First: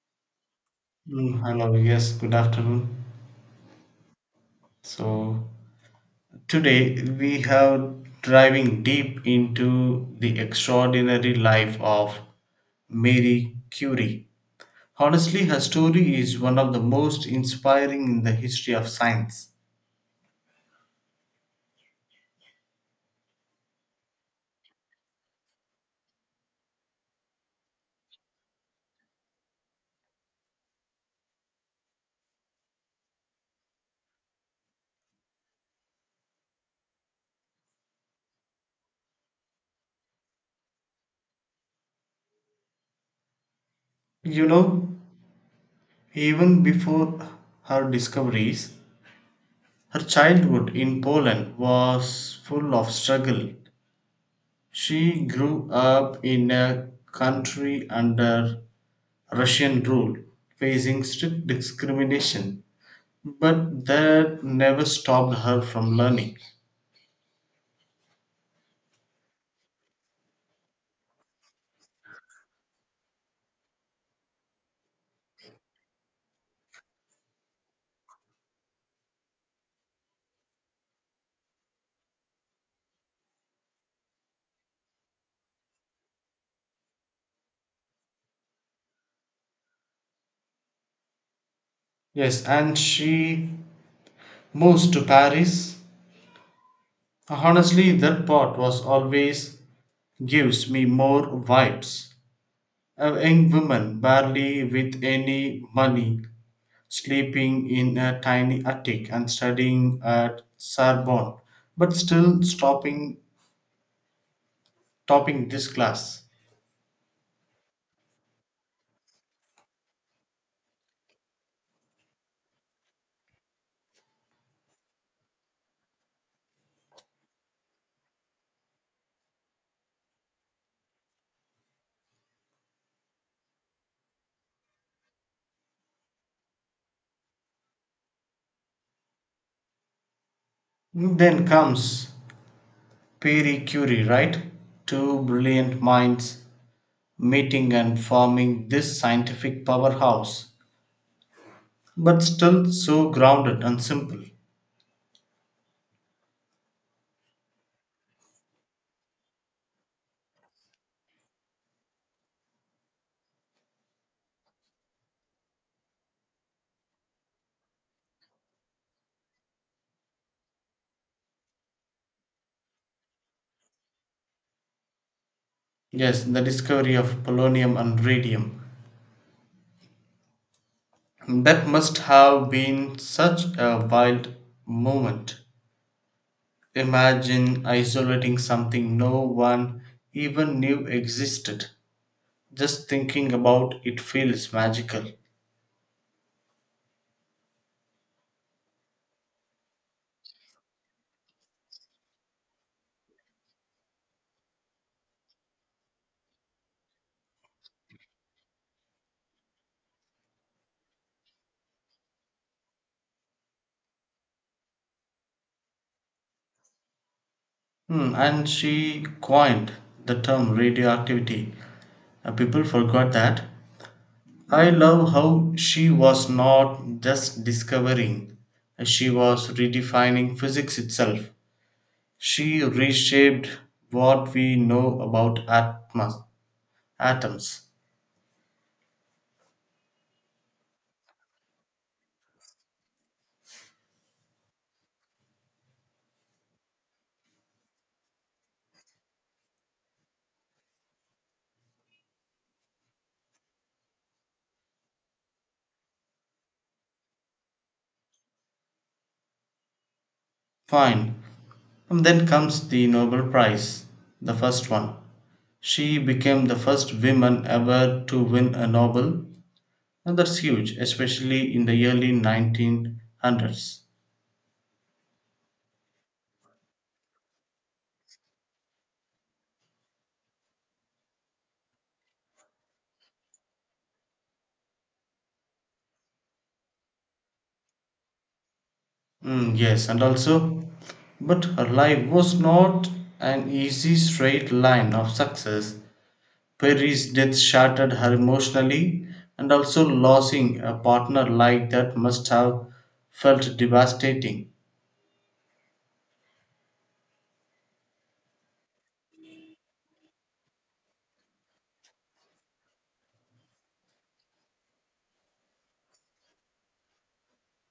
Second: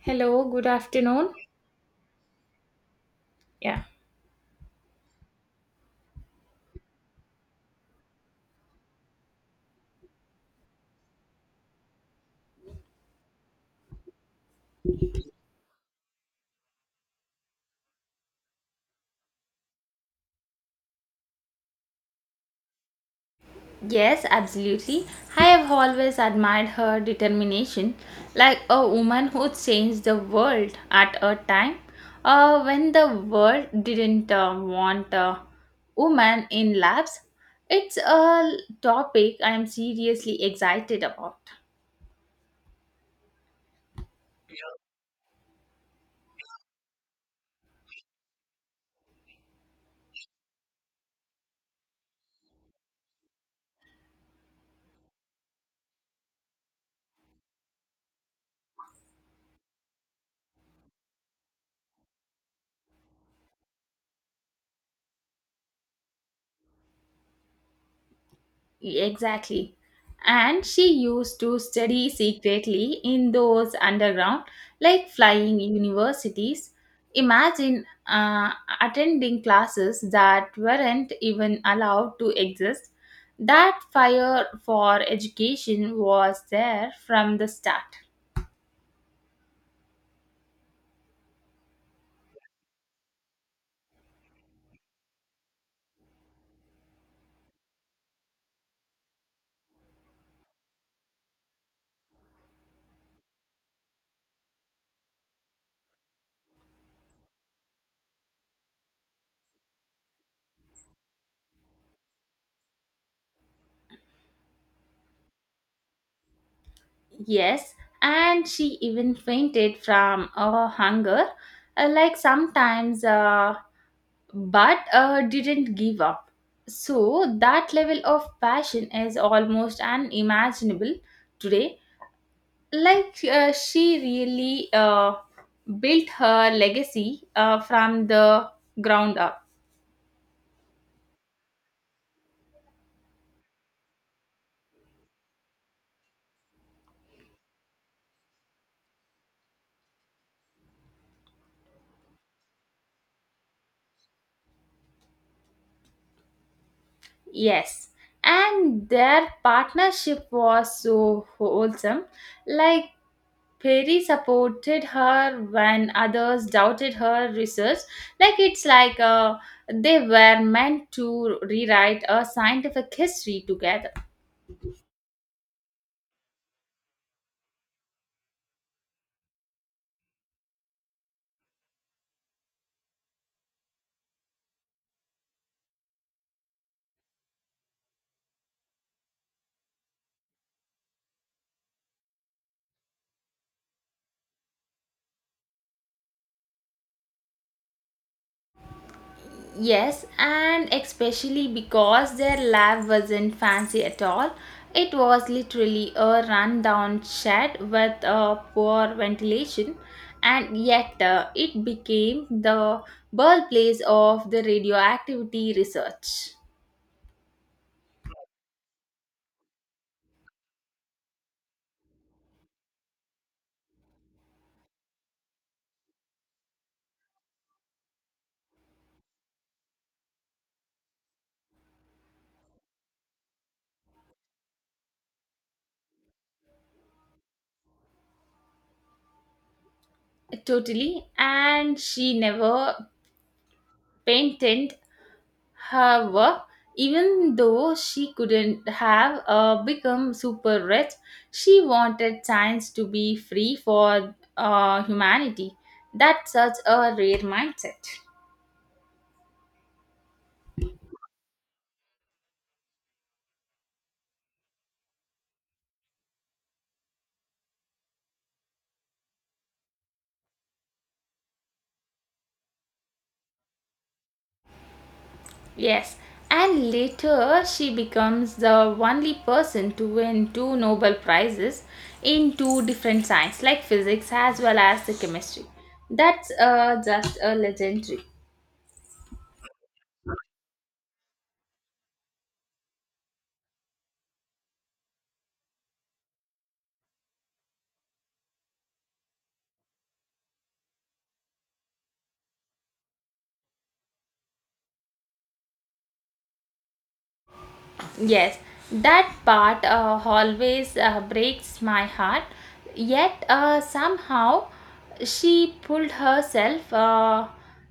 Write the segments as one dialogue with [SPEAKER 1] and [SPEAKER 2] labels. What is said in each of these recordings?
[SPEAKER 1] Hello, good afternoon.
[SPEAKER 2] Hello, yes, good afternoon.
[SPEAKER 1] Yeah.
[SPEAKER 2] So, today we have diving deep into the extraordinary life of Marie Curie. Honestly, her story is one of the most inspiring in the history of science.
[SPEAKER 1] Yes, absolutely. I have always admired her determination, like a woman who changed the world at a time when the world didn't want a woman in labs. It's a topic I am seriously excited about.
[SPEAKER 2] You know, even before her discoveries, her childhood in Poland was full of struggle. She grew up in a country under Russian rule, facing strict discrimination, but that never stopped her from learning.
[SPEAKER 1] Exactly. And she used to study secretly in those underground, like flying universities. Imagine attending classes that weren't even allowed to exist. That fire for education was there from the start.
[SPEAKER 2] Yes, and she moves to Paris. Honestly, that part was always gives me more vibes. A young woman, barely with any money, sleeping in a tiny attic and studying at Sorbonne, but still stopping topping this class.
[SPEAKER 1] Yes, and she even fainted from hunger. Like sometimes but didn't give up. So that level of passion is almost unimaginable today. Like she really built her legacy from the ground up.
[SPEAKER 2] Then comes Marie Curie, right? Two brilliant minds meeting and forming this scientific powerhouse, but still so grounded and simple.
[SPEAKER 1] Yes, and their partnership was so wholesome. Like Perry supported her when others doubted her research. Like it's like they were meant to rewrite a scientific history together.
[SPEAKER 2] Yes, the discovery of polonium and radium. That must have been such a wild moment. Imagine isolating something no one even knew existed. Just thinking about it feels magical.
[SPEAKER 1] Yes, and especially because their lab wasn't fancy at all. It was literally a rundown shed with a poor ventilation, and yet it became the birthplace of the radioactivity research.
[SPEAKER 2] Hmm, and she coined the term radioactivity. People forgot that. I love how she was not just discovering, she was redefining physics itself. She reshaped what we know about atoms.
[SPEAKER 1] Totally. And she never painted her work. Even though she couldn't have become super rich, she wanted science to be free for humanity. That's such a rare mindset.
[SPEAKER 2] Fine. And then comes the Nobel Prize, the first one. She became the first woman ever to win a Nobel, and that's huge, especially in the early 1900s.
[SPEAKER 1] Yes. And later, she becomes the only person to win two Nobel Prizes in two different science, like physics as well as the chemistry. That's just a legendary.
[SPEAKER 2] Yes, and also, but her life was not an easy straight line of success. Perry's death shattered her emotionally, and also losing a partner like that must have felt devastating.
[SPEAKER 1] Yes, that part always breaks my heart. Yet somehow she pulled herself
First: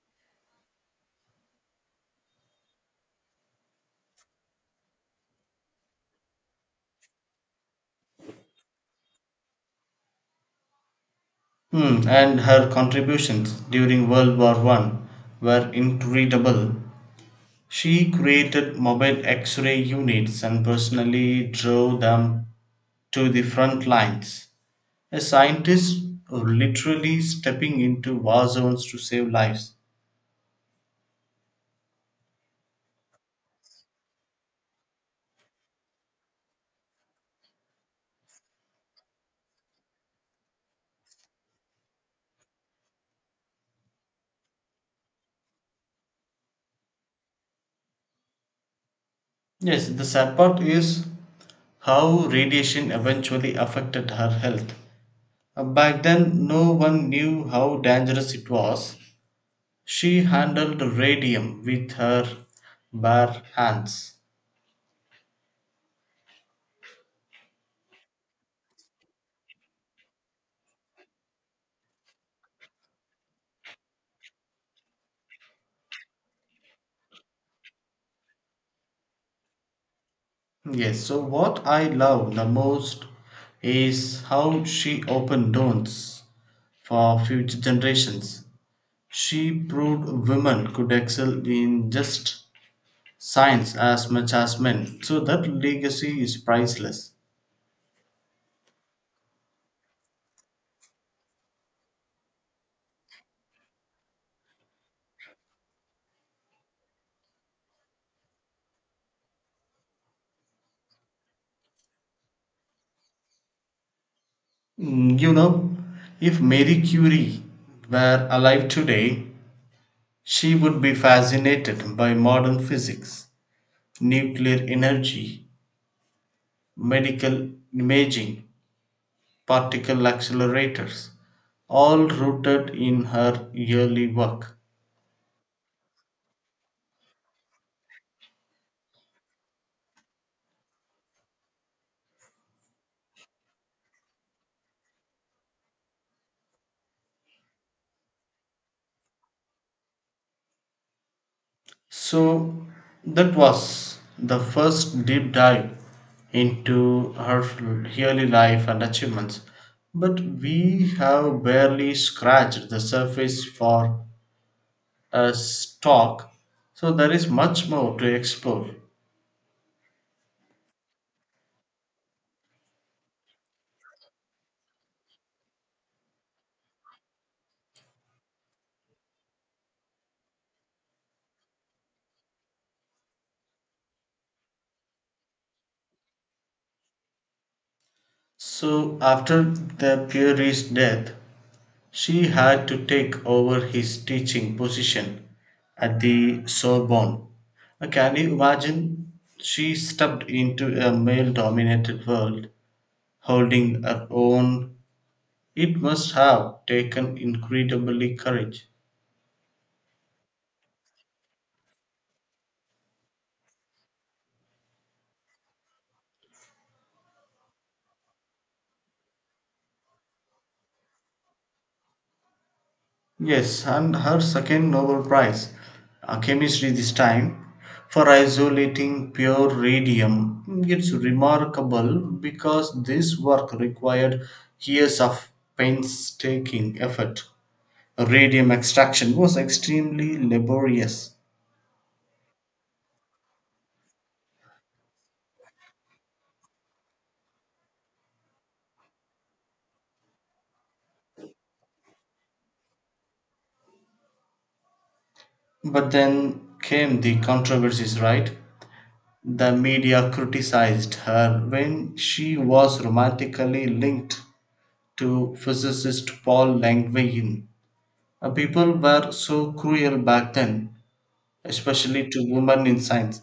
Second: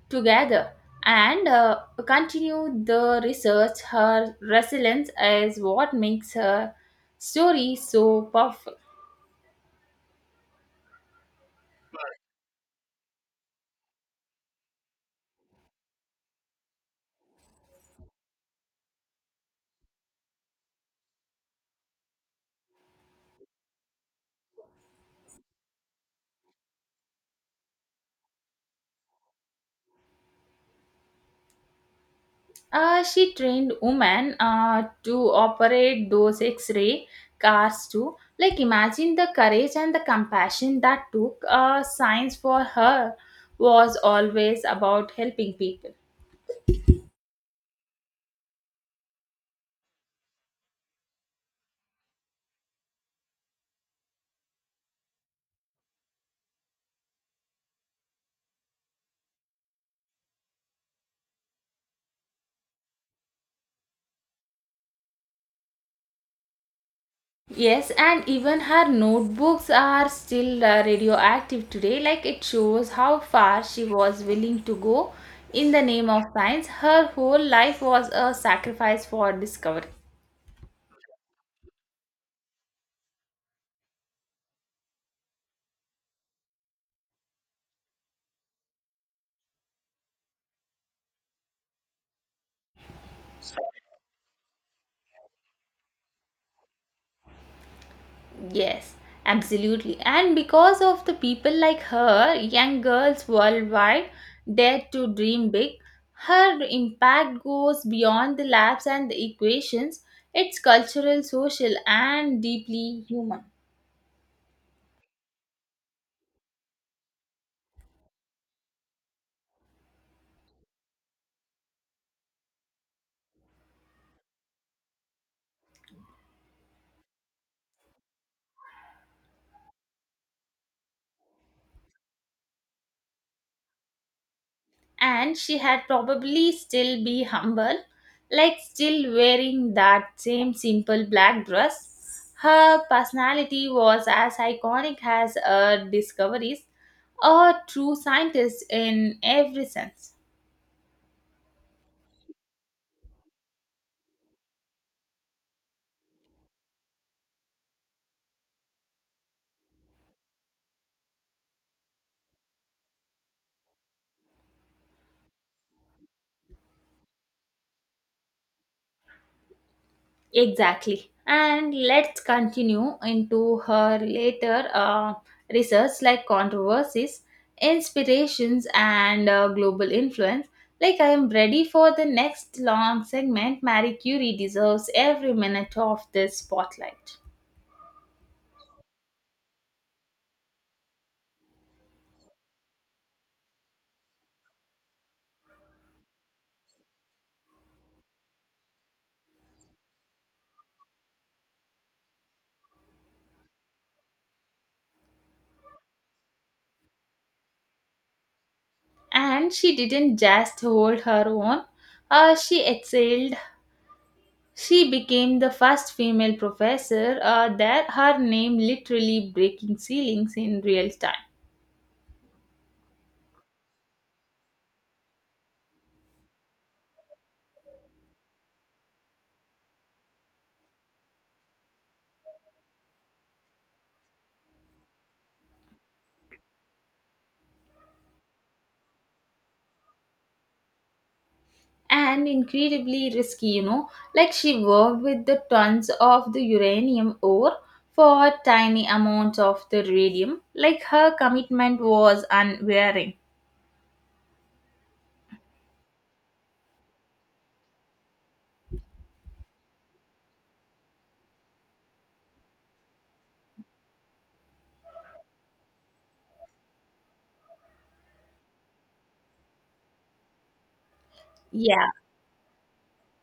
[SPEAKER 1] together and continued the research. Her resilience is what makes her story so powerful.
[SPEAKER 2] And her contributions during World War One were incredible. She created mobile X-ray units and personally drove them to the front lines. A scientist literally stepping into war zones to save lives.
[SPEAKER 1] She trained women to operate those X-ray cars too. Like imagine the courage and the compassion that took. Science for her was always about helping people.
[SPEAKER 2] Yes, the sad part is how radiation eventually affected her health. Back then, no one knew how dangerous it was. She handled radium with her bare hands.
[SPEAKER 1] Yes, and even her notebooks are still radioactive today. Like it shows how far she was willing to go in the name of science. Her whole life was a sacrifice for discovery.
[SPEAKER 2] Yes, so what I love the most is how she opened doors for future generations. She proved women could excel in just science as much as men. So that legacy is priceless.
[SPEAKER 1] Yes, absolutely. And because of the people like her, young girls worldwide dare to dream big. Her impact goes beyond the labs and the equations. It's cultural, social, and deeply human.
[SPEAKER 2] You know, if Marie Curie were alive today, she would be fascinated by modern physics, nuclear energy, medical imaging, particle accelerators, all rooted in her early work.
[SPEAKER 1] And she had probably still be humble, like still wearing that same simple black dress. Her personality was as iconic as her discoveries, a true scientist in every sense.
[SPEAKER 2] So that was the first deep dive into her early life and achievements. But we have barely scratched the surface for a talk, so there is much more to explore.
[SPEAKER 1] Exactly. And let's continue into her later research, like controversies, inspirations, and global influence. Like, I am ready for the next long segment. Marie Curie deserves every minute of this spotlight.
[SPEAKER 2] So after the Puri's death, she had to take over his teaching position at the Sorbonne. Can you imagine? She stepped into a male dominated world, holding her own. It must have taken incredibly courage.
[SPEAKER 1] And she didn't just hold her own, she excelled. She became the first female professor there, her name literally breaking ceilings in real time.
[SPEAKER 2] Yes, and her second Nobel Prize, chemistry this time, for isolating pure radium. It's remarkable because this work required years of painstaking effort. Radium extraction was extremely laborious.
[SPEAKER 1] And incredibly risky, you know. Like she worked with the tons of the uranium ore for tiny amounts of the radium. Like her commitment was unwearing.
[SPEAKER 2] But then came the controversies, right? The media criticized her when she was romantically linked to physicist Paul Langevin. People were so cruel back then,
[SPEAKER 1] Yeah,
[SPEAKER 2] especially to women in science.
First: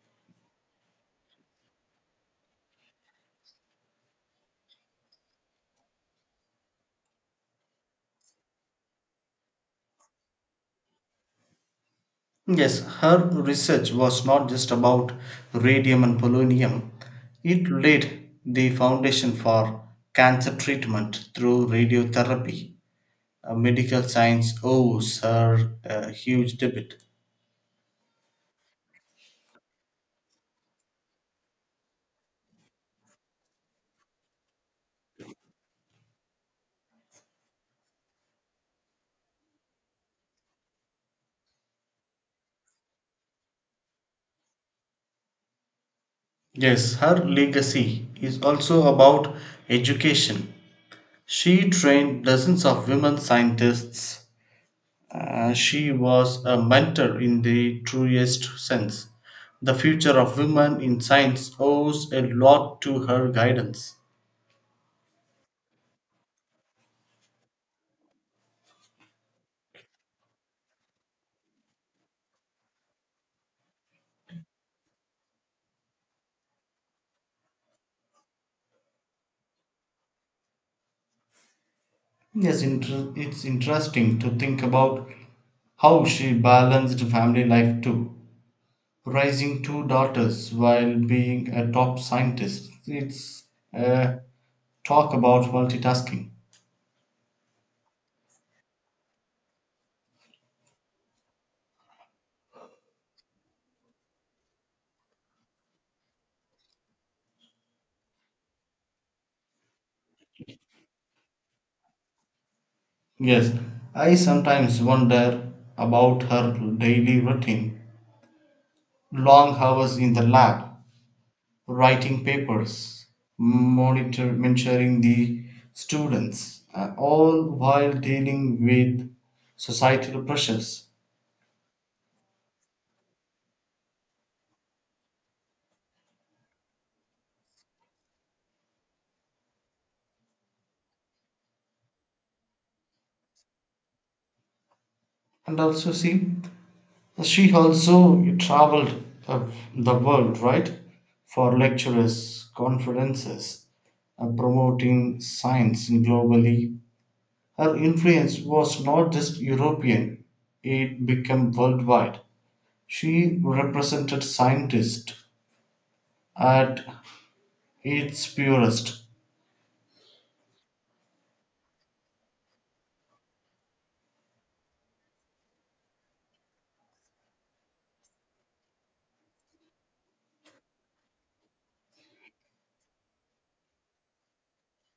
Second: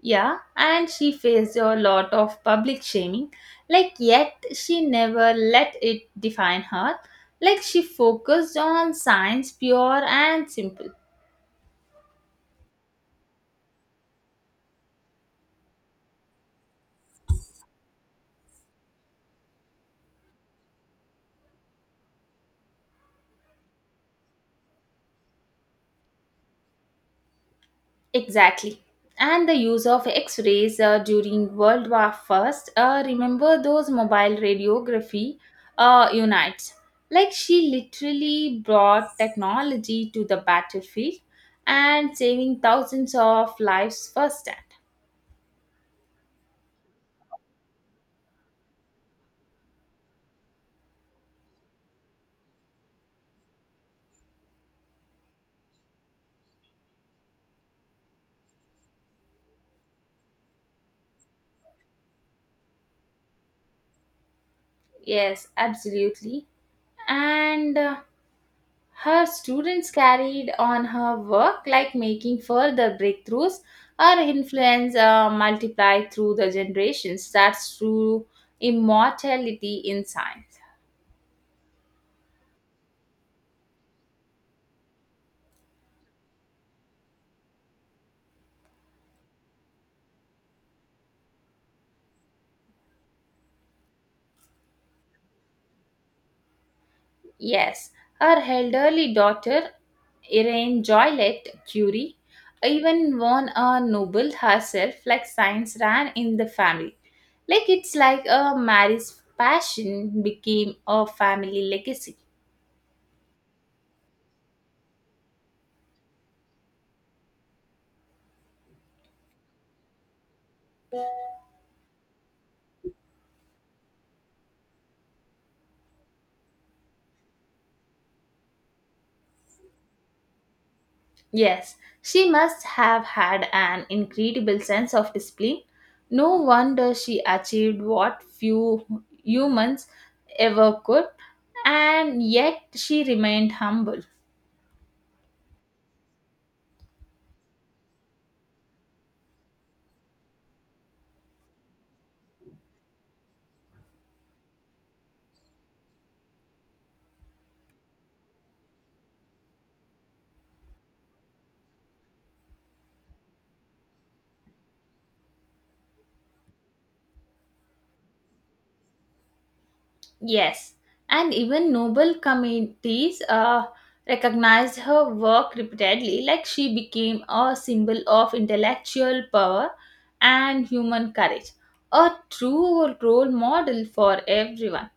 [SPEAKER 1] yeah, and she faced a lot of public shaming. Like, yet she never let it define her. Like, she focused on science, pure and simple.
[SPEAKER 2] Yes, her research was not just about radium and polonium, it laid the foundation for cancer treatment through radiotherapy. Medical science owes her a huge debt.
[SPEAKER 1] Exactly. And the use of X-rays during World War First. Remember those mobile radiography units? Like she literally brought technology to the battlefield and saving thousands of lives firsthand.
[SPEAKER 2] Yes, her legacy is also about education. She trained dozens of women scientists. She was a mentor in the truest sense. The future of women in science owes a lot to her guidance.
[SPEAKER 1] Yes, absolutely. And her students carried on her work, like making further breakthroughs. Her influence multiplied through the generations. That's true immortality in science.
[SPEAKER 2] Yes, it's interesting to think about how she balanced family life too. Raising two daughters while being a top scientist. It's a talk about multitasking.
[SPEAKER 1] Yes, her elderly daughter, Irene Joliet Curie, even won a Nobel herself, like science ran in the family. Like it's like a marriage passion became a family legacy.
[SPEAKER 2] Yes, I sometimes wonder about her daily routine. Long hours in the lab, writing papers, mentoring the students, all while dealing with societal pressures.
[SPEAKER 1] Yes, she must have had an incredible sense of discipline. No wonder she achieved what few humans ever could, and yet she remained humble.
[SPEAKER 2] And also, see, she also traveled uh, the world, right, for lectures, conferences, promoting science globally. Her influence was not just European, it became worldwide. She represented scientists at its purest.
[SPEAKER 1] Yes, and even noble committees recognized her work repeatedly, like she became a symbol of intellectual power and human courage, a true role model for everyone.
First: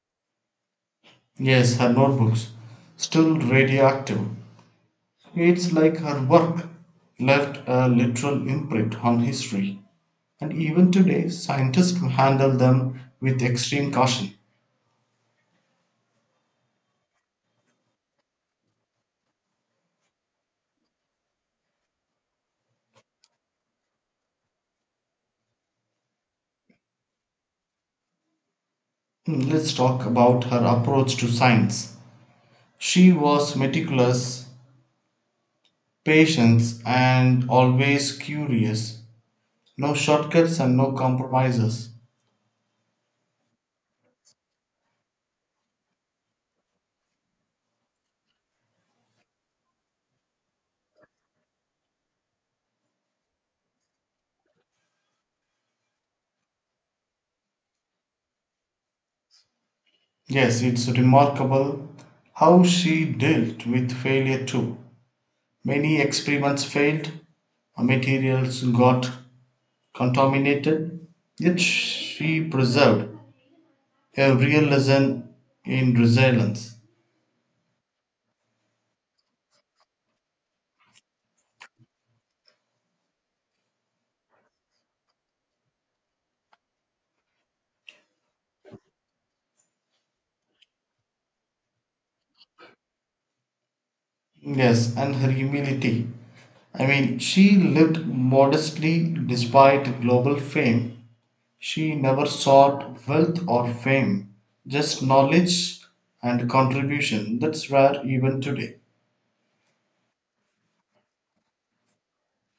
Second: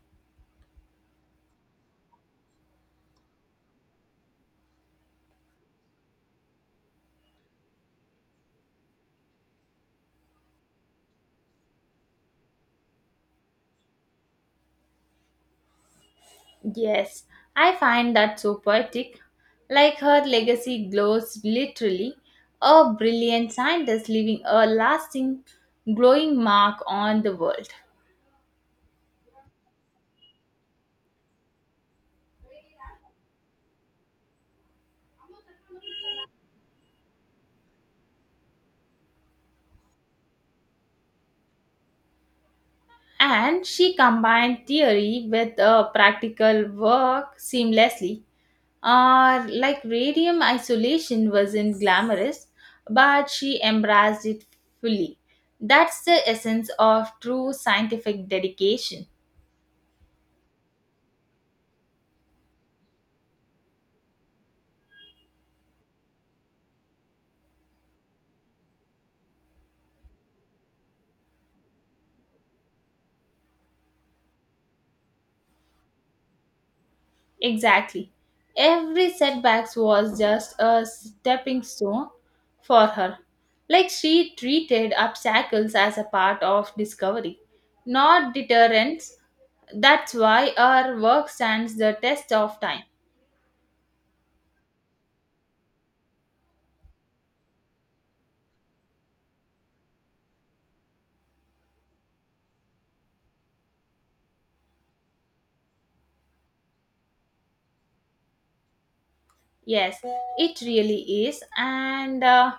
[SPEAKER 2] Yes, her notebooks. Still radioactive. It's like her work left a literal imprint on history. And even today, scientists handle them with extreme caution.
[SPEAKER 1] Yes, I find that so poetic. Like her legacy glows literally, a brilliant scientist leaving a lasting, glowing mark on the world.
[SPEAKER 2] Let's talk about her approach to science. She was meticulous, patient, and always curious. No shortcuts and no compromises.
[SPEAKER 1] And she combined theory with practical work seamlessly. Like radium isolation wasn't glamorous, but she embraced it fully. That's the essence of true scientific dedication.
[SPEAKER 2] Yes, it's remarkable how she dealt with failure too. Many experiments failed, her materials got contaminated, yet she preserved a real lesson in resilience.
[SPEAKER 1] Exactly. Every setback was just a stepping stone for her. Like she treated obstacles as a part of discovery, not deterrence. That's why our work stands the test of time.
[SPEAKER 2] Yes, and her humility. I mean, she lived modestly despite global fame. She never sought wealth or fame, just knowledge and contribution. That's rare even today.
[SPEAKER 1] Yes, it really is. And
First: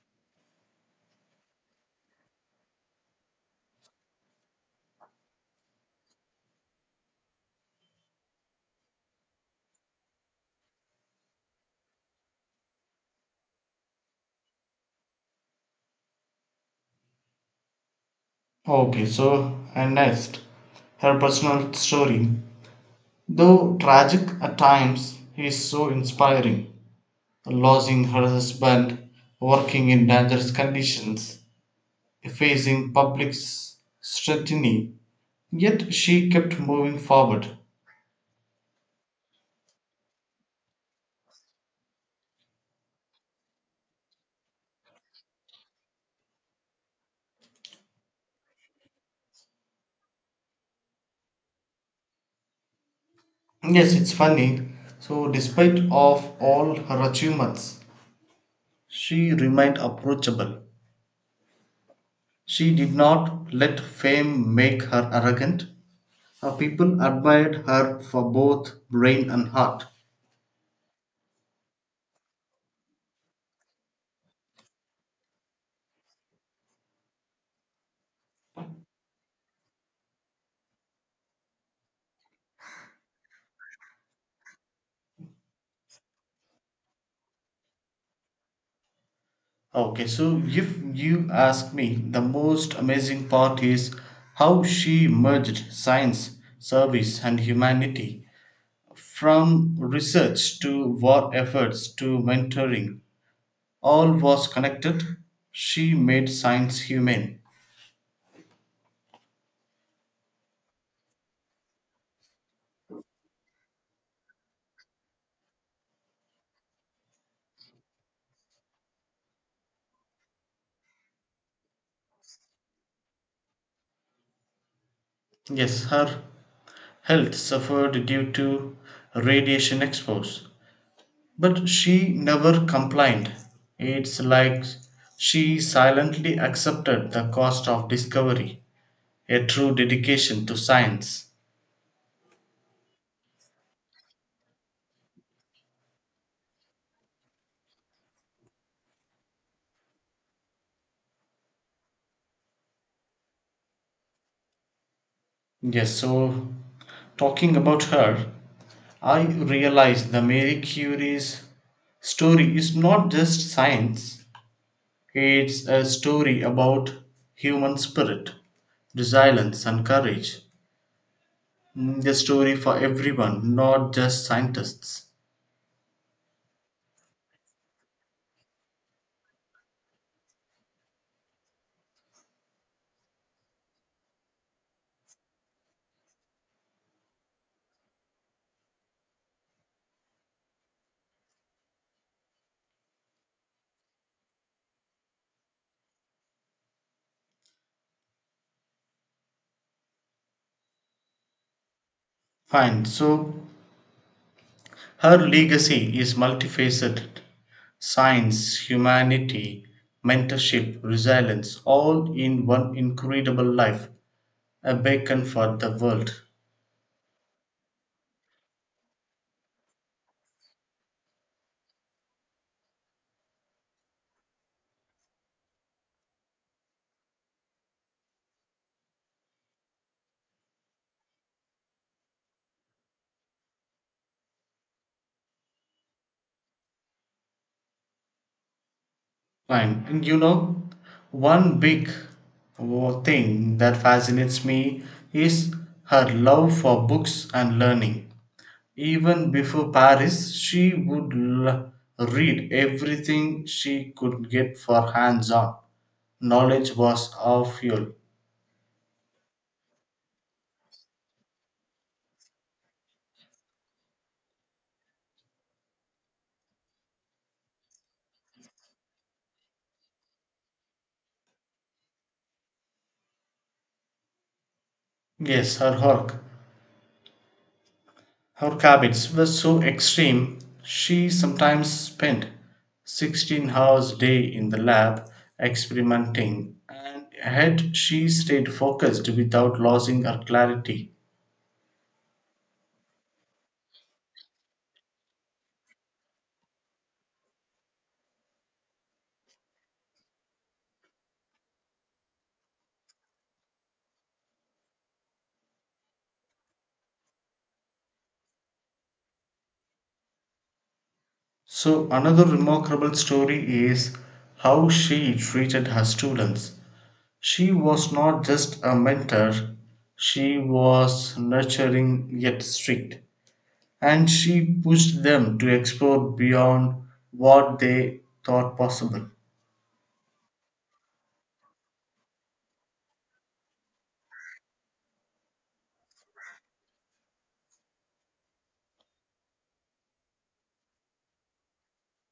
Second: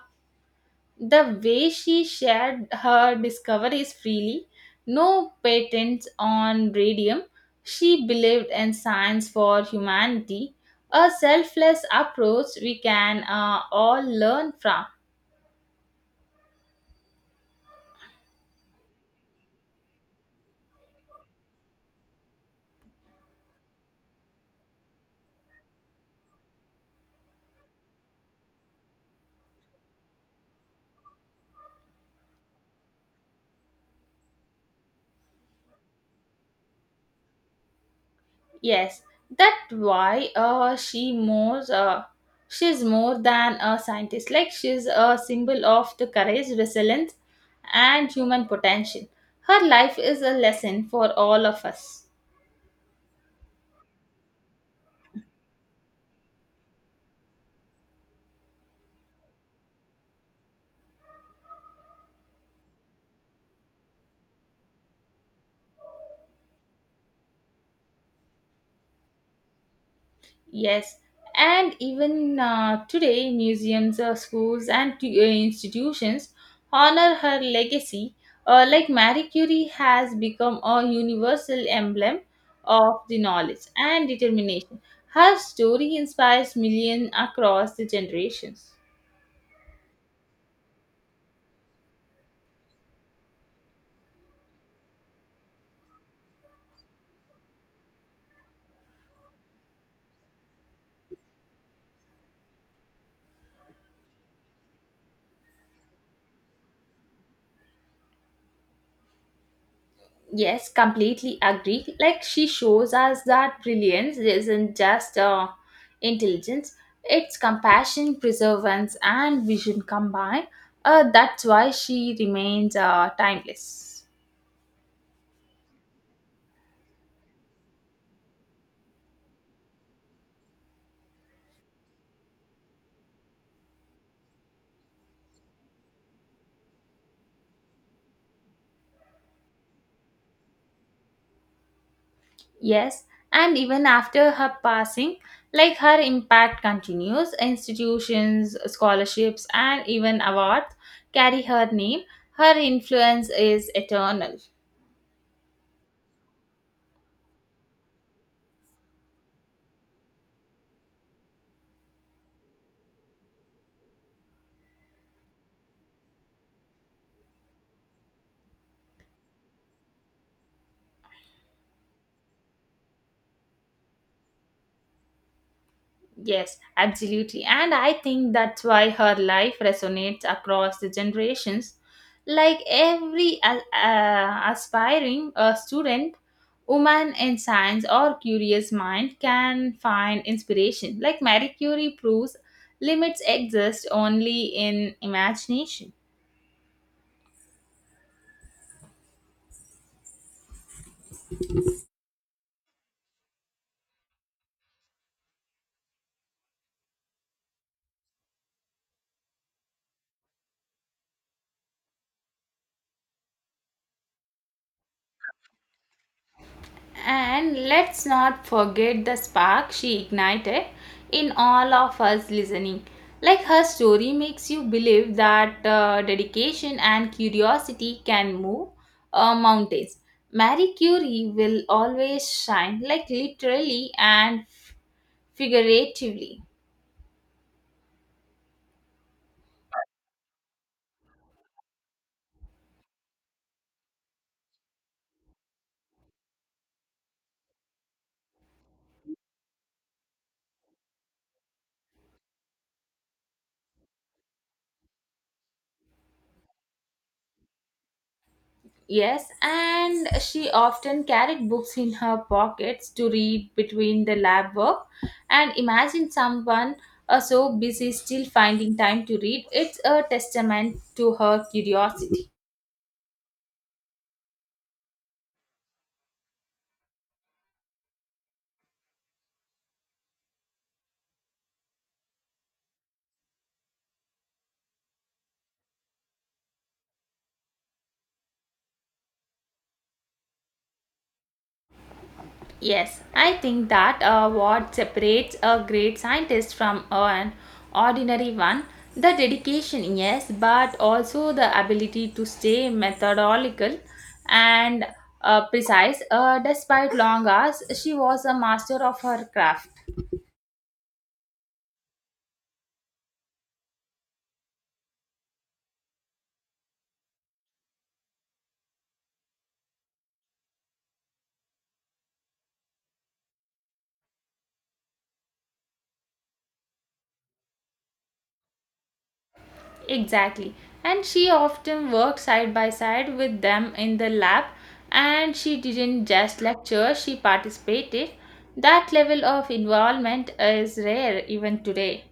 [SPEAKER 1] the way she shared her discoveries freely, no patents on radium, she believed in science for humanity, a selfless approach we can all learn from.
[SPEAKER 2] Okay, so, and next, her personal story. Though tragic at times, he is so inspiring. Losing her husband, working in dangerous conditions, facing public scrutiny, yet she kept moving forward.
[SPEAKER 1] Yes, that's why she's more than a scientist. Like she's a symbol of the courage, resilience, and human potential. Her life is a lesson for all of us.
[SPEAKER 2] Yes, it's funny. So, despite of all her achievements, she remained approachable. She did not let fame make her arrogant. Her people admired her for both brain and heart.
[SPEAKER 1] Yes, and even today, museums, schools, and institutions honor her legacy. Like Marie Curie has become a universal emblem of the knowledge and determination. Her story inspires millions across the generations.
[SPEAKER 2] Okay, so if you ask me, the most amazing part is how she merged science, service, and humanity from research to war efforts to mentoring. All was connected. She made science humane.
[SPEAKER 1] Yes, completely agree. Like she shows us that brilliance isn't just intelligence, it's compassion, perseverance, and vision combined. That's why she remains timeless.
[SPEAKER 2] Yes, her health suffered due to radiation expose, but she never complained. It's like she silently accepted the cost of discovery. A true dedication to science.
[SPEAKER 1] Yes, and even after her passing, like her impact continues. Institutions, scholarships, and even awards carry her name. Her influence is eternal.
[SPEAKER 2] Yes, so talking about her, I realized the Mary Curie's story is not just science, it's a story about human spirit, resilience, and courage. The story for everyone, not just scientists.
[SPEAKER 1] Yes, absolutely. And I think that's why her life resonates across the generations. Like every aspiring student, woman in science or curious mind can find inspiration. Like Marie Curie proves limits exist only in imagination.
[SPEAKER 2] Fine, so her legacy is multifaceted science, humanity, mentorship, resilience, all in one incredible life. A beacon for the world.
[SPEAKER 1] And let's not forget the spark she ignited in all of us listening. Like her story makes you believe that dedication and curiosity can move mountains. Marie Curie will always shine, like literally and figuratively.
[SPEAKER 2] Fine. And you know, one big thing that fascinates me is her love for books and learning. Even before Paris, she would read everything she could get for hands on. Knowledge was our fuel.
[SPEAKER 1] Yes, and she often carried books in her pockets to read between the lab work. And imagine someone so busy still finding time to read. It's a testament to her curiosity.
[SPEAKER 2] Yes, her work her habits were so extreme she sometimes spent 16 hours a day in the lab experimenting and had she stayed focused without losing her clarity.
[SPEAKER 1] Yes, I think that what separates a great scientist from an ordinary one, the dedication, yes, but also the ability to stay methodical and precise. Despite long hours, she was a master of her craft.
[SPEAKER 2] So another remarkable story is how she treated her students. She was not just a mentor, she was nurturing yet strict, and she pushed them to explore beyond what they thought possible.
[SPEAKER 1] Exactly. And she often worked side by side with them in the lab, and she didn't just lecture, she participated. That level of involvement is rare even today.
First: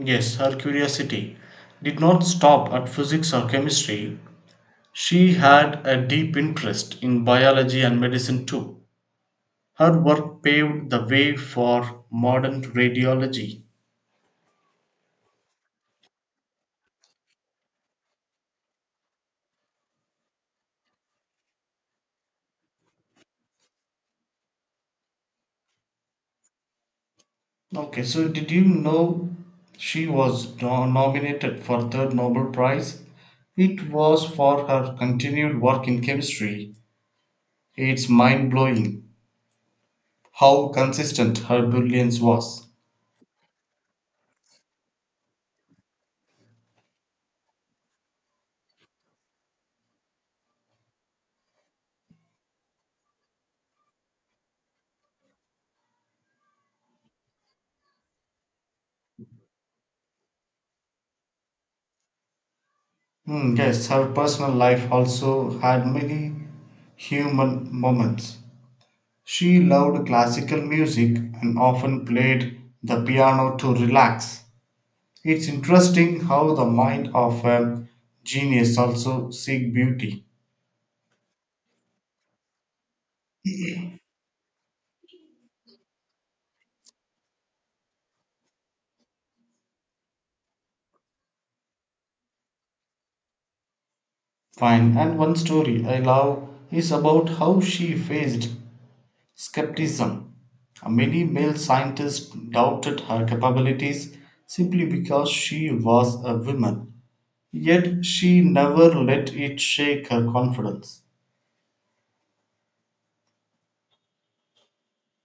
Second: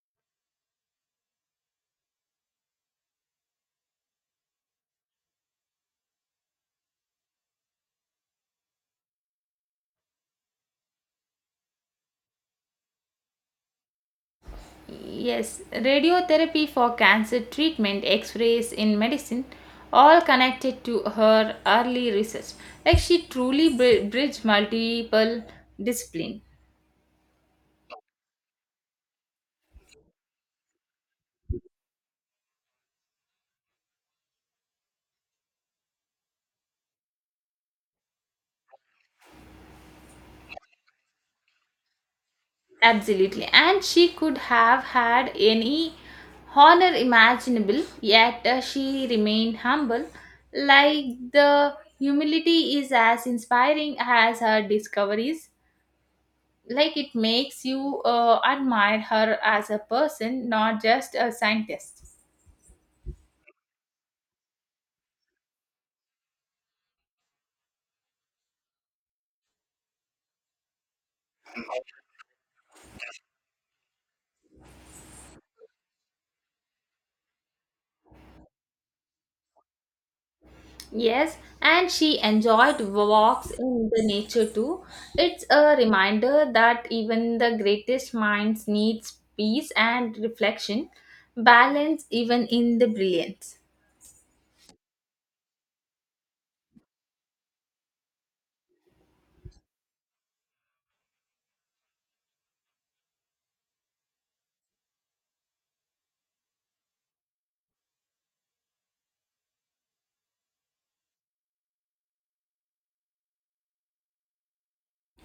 [SPEAKER 2] Yes, her curiosity did not stop at physics or chemistry. She had a deep interest in biology and medicine too. Her work paved the way for modern radiology.
[SPEAKER 1] Yes, radiotherapy for cancer treatment, x rays in medicine, all connected to her early research. Like she truly bridged multiple discipline.
[SPEAKER 2] Okay, so did you know she was nominated for third Nobel Prize? It was for her continued work in chemistry. It's mind blowing how consistent her brilliance was.
[SPEAKER 1] Absolutely. And she could have had any honor imaginable, yet she remained humble. Like the humility is as inspiring as her discoveries, like it makes you admire her as a person, not just a scientist.
[SPEAKER 2] Yes, her personal life also had many human moments. She loved classical music and often played the piano to relax. It's interesting how the mind of a genius also seek beauty.
[SPEAKER 1] Yes, and she enjoyed walks in the nature too. It's a reminder that even the greatest minds needs peace and reflection, balance even in the brilliance.
[SPEAKER 2] Fine, and one story I love is about how she faced skepticism. Many male scientists doubted her capabilities simply because she was a woman. Yet she never let it shake her confidence.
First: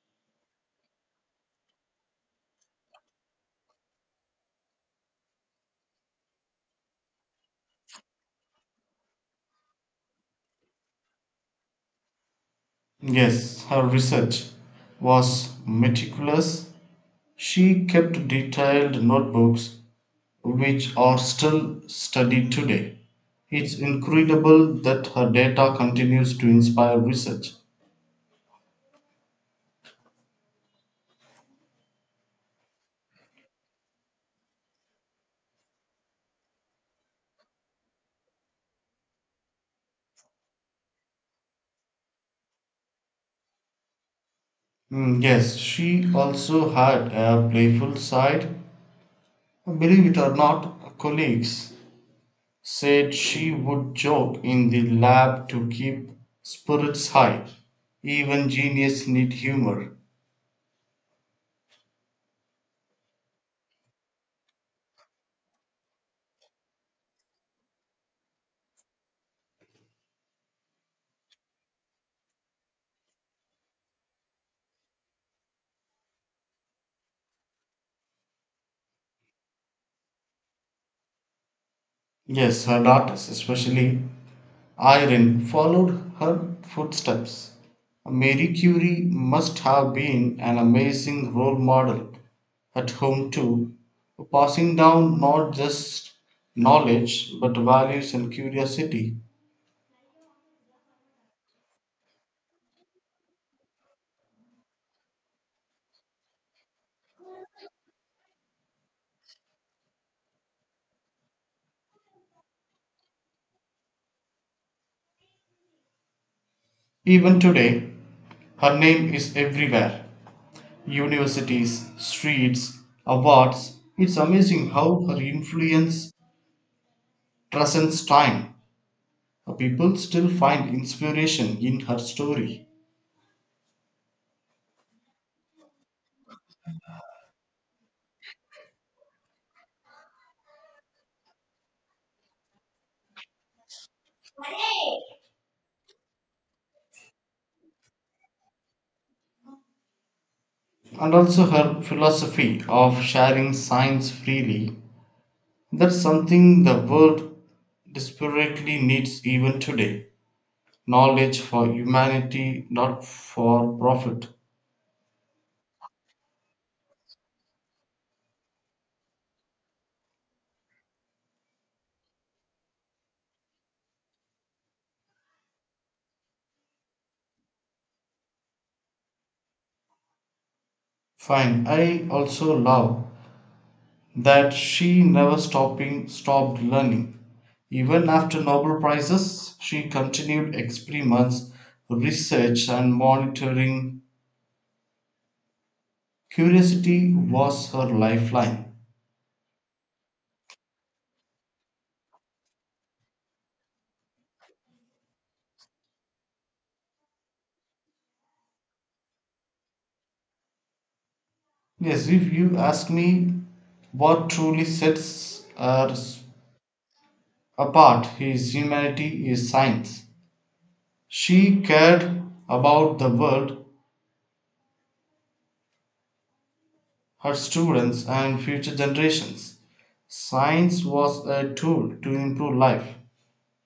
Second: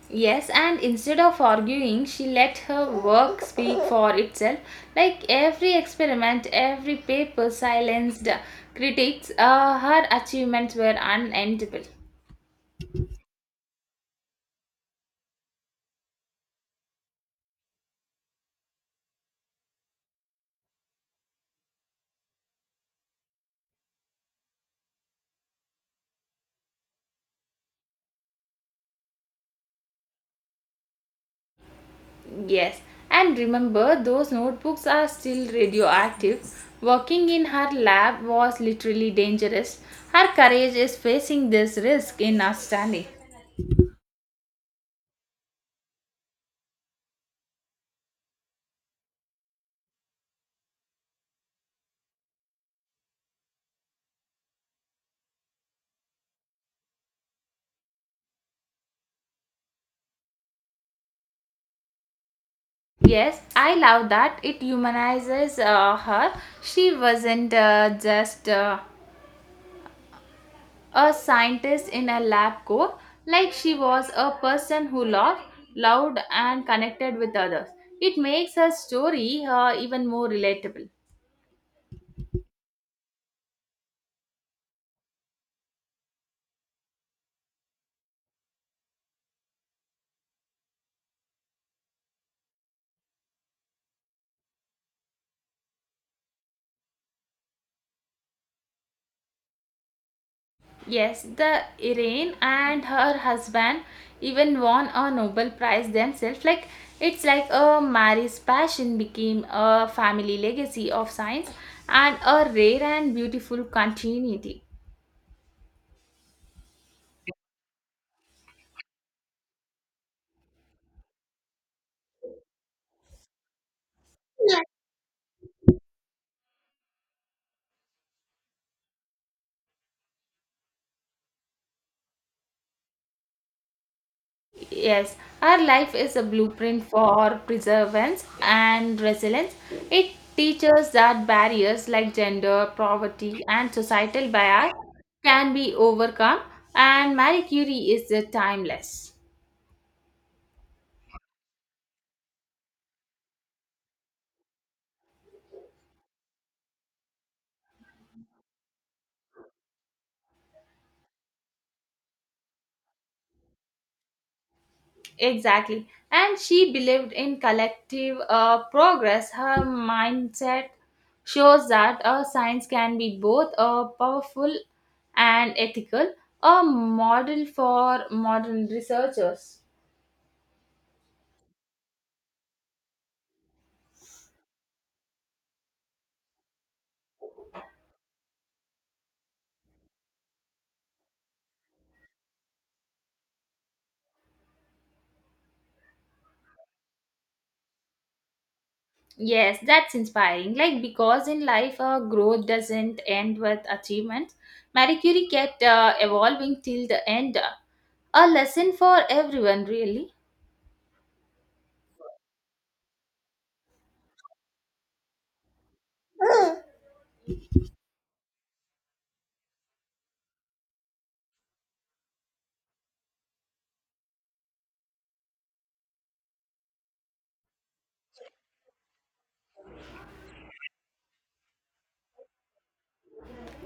[SPEAKER 1] Yes, and instead of arguing, she let her work speak for itself. Like every experiment, every paper silenced critics, her achievements were unendable.
[SPEAKER 2] Yes, her research was meticulous. She kept detailed notebooks which are still studied today. It's incredible that her data continues to inspire research.
[SPEAKER 1] Yes, and remember, those notebooks are still radioactive. Working in her lab was literally dangerous. Her courage is facing this risk in outstanding.
[SPEAKER 2] Yes, she also had a playful side. Believe it or not, colleagues said she would joke in the lab to keep spirits high. Even genius need humor.
[SPEAKER 1] Yes, I love that. It humanizes her. She wasn't just. A scientist in a lab coat, like she was a person who loved, loud and connected with others. It makes her story even more relatable.
[SPEAKER 2] Yes, her daughters, especially Irene, followed her footsteps. Marie Curie must have been an amazing role model at home too, passing down not just knowledge but values and curiosity.
[SPEAKER 1] Yes, the Irene and her husband even won a Nobel Prize themselves. Like it's like a Mary's passion became a family legacy of science and a rare and beautiful continuity.
[SPEAKER 2] Even today, her name is everywhere. Universities, streets, awards. It's amazing how her influence transcends time. People still find inspiration in her story
[SPEAKER 1] Yes, our life is a blueprint for perseverance and resilience. It teaches that barriers like gender, poverty, and societal bias can be overcome, and Marie Curie is the timeless.
[SPEAKER 2] and also her philosophy of sharing science freely. That's something the world desperately needs even today. Knowledge for humanity, not for profit.
[SPEAKER 1] Exactly. And she believed in collective progress. Her mindset shows that science can be both powerful and ethical, a model for modern researchers.
[SPEAKER 2] Fine, I also love that she never stopping stopped learning. Even after Nobel prizes, she continued experiments, research, and monitoring. Curiosity was her lifeline.
[SPEAKER 1] Yes, that's inspiring. Like, because in life, growth doesn't end with achievements. Marie Curie kept evolving till the end. A lesson for everyone, really.
[SPEAKER 2] Yes, if you ask me what truly sets her apart is humanity is science. She cared about the world, her students, and future generations. Science was a tool to improve life.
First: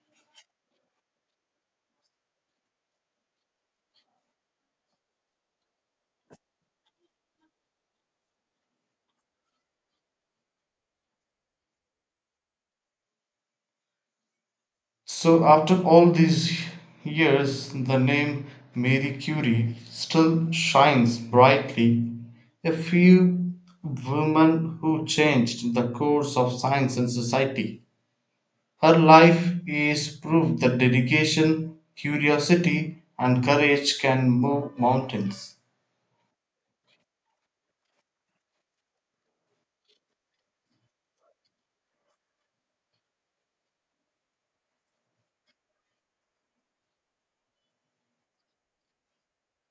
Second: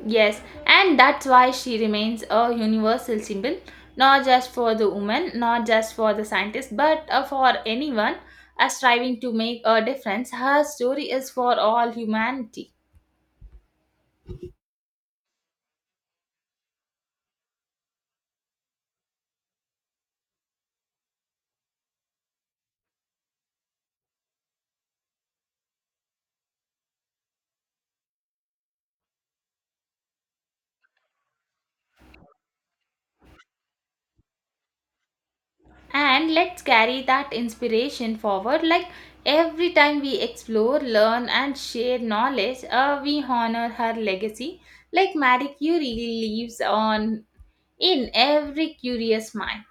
[SPEAKER 1] Yes, and that's why she remains a universal symbol, not just for the woman, not just for the scientist, but for anyone striving to make a difference. Her story is for all humanity.
[SPEAKER 2] So, after all these years, the name Marie Curie still shines brightly. A few women who changed the course of science and society. Her life is proof that dedication, curiosity, and courage can move mountains.
[SPEAKER 1] And let's carry that inspiration forward. Like every time we explore, learn, and share knowledge, we honor her legacy. Like Marie Curie lives on in every curious mind.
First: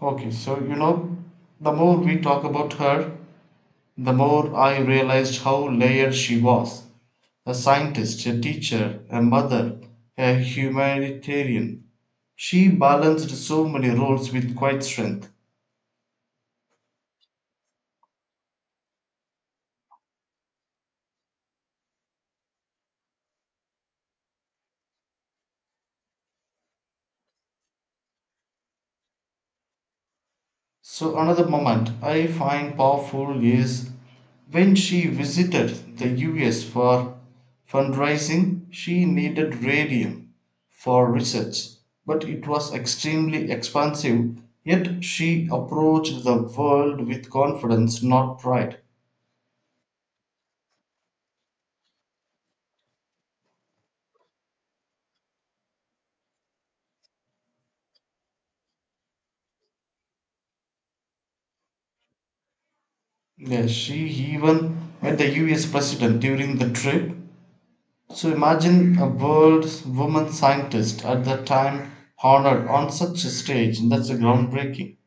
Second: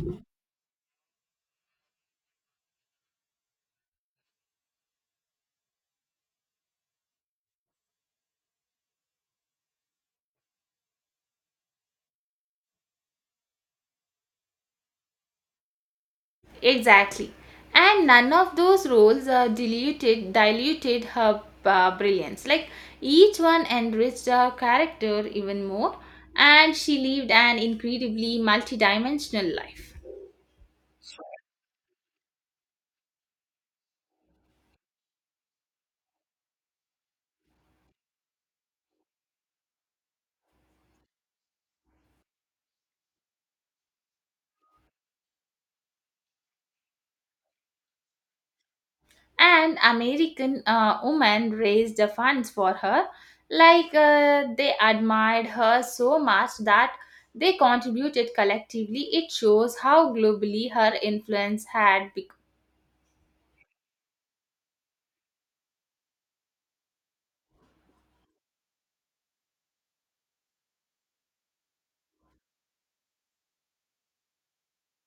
[SPEAKER 2] Okay, so you know, the more we talk about her, the more I realized how layered she was. A scientist, a teacher, a mother, a humanitarian she balanced so many roles with quite strength.
[SPEAKER 1] Exactly. And none of those roles diluted her brilliance. Like each one enriched her character even more, and she lived an incredibly multidimensional life.
[SPEAKER 2] So, another moment I find powerful is when she visited the US for fundraising, she needed radium for research, but it was extremely expensive. Yet she approached the world with confidence, not pride.
[SPEAKER 1] An American woman raised the funds for her. Like they admired her so much that they contributed collectively. It shows how globally her influence had become.
[SPEAKER 2] Yeah, she even met the US president during the trip. So imagine a world woman scientist at that time honored on such a stage. That's a groundbreaking.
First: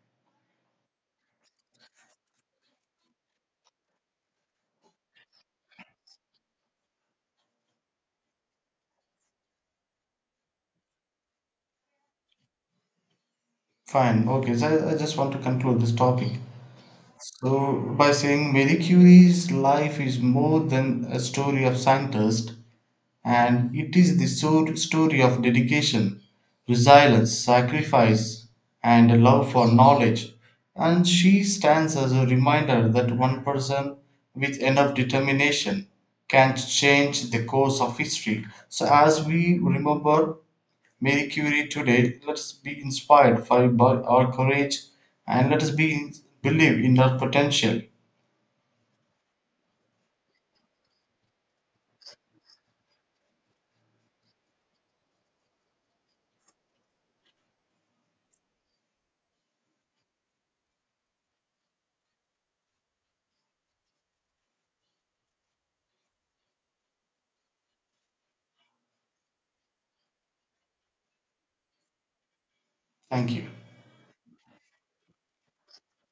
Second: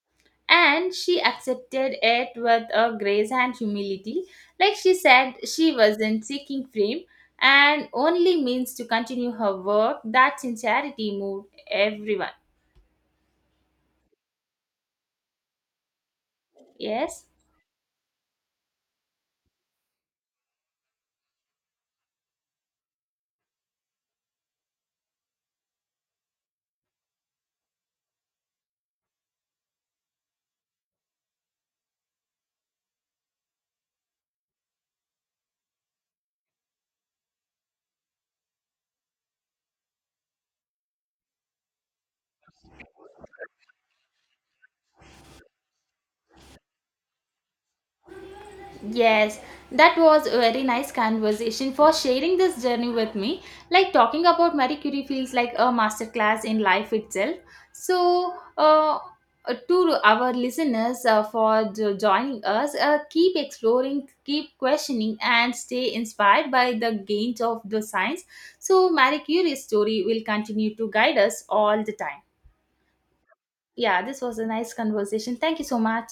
[SPEAKER 1] And she accepted it with a grace and humility. Like she said, she wasn't seeking fame and only means to continue her work. That sincerity moved everyone.
[SPEAKER 2] Fine, okay, so I just want to conclude this topic.
[SPEAKER 1] Yes.
[SPEAKER 2] So by saying Marie Curie's life is more than a story of scientist, and it is the story of dedication, resilience, sacrifice, and a love for knowledge. And she stands as a reminder that one person with enough determination can change the course of history. So, as we remember Marie Curie today, let us be inspired by our courage and let us be believe in our potential.
[SPEAKER 1] Yes, that was a very nice conversation for sharing this journey with me. Like talking about Marie Curie feels like a masterclass in life itself. So, to our listeners for joining us, keep exploring, keep questioning, and stay inspired by the gains of the science. So, Marie Curie's story will continue to guide us all the time.
[SPEAKER 2] Thank you.
[SPEAKER 1] Yeah, this was a nice conversation. Thank you so much.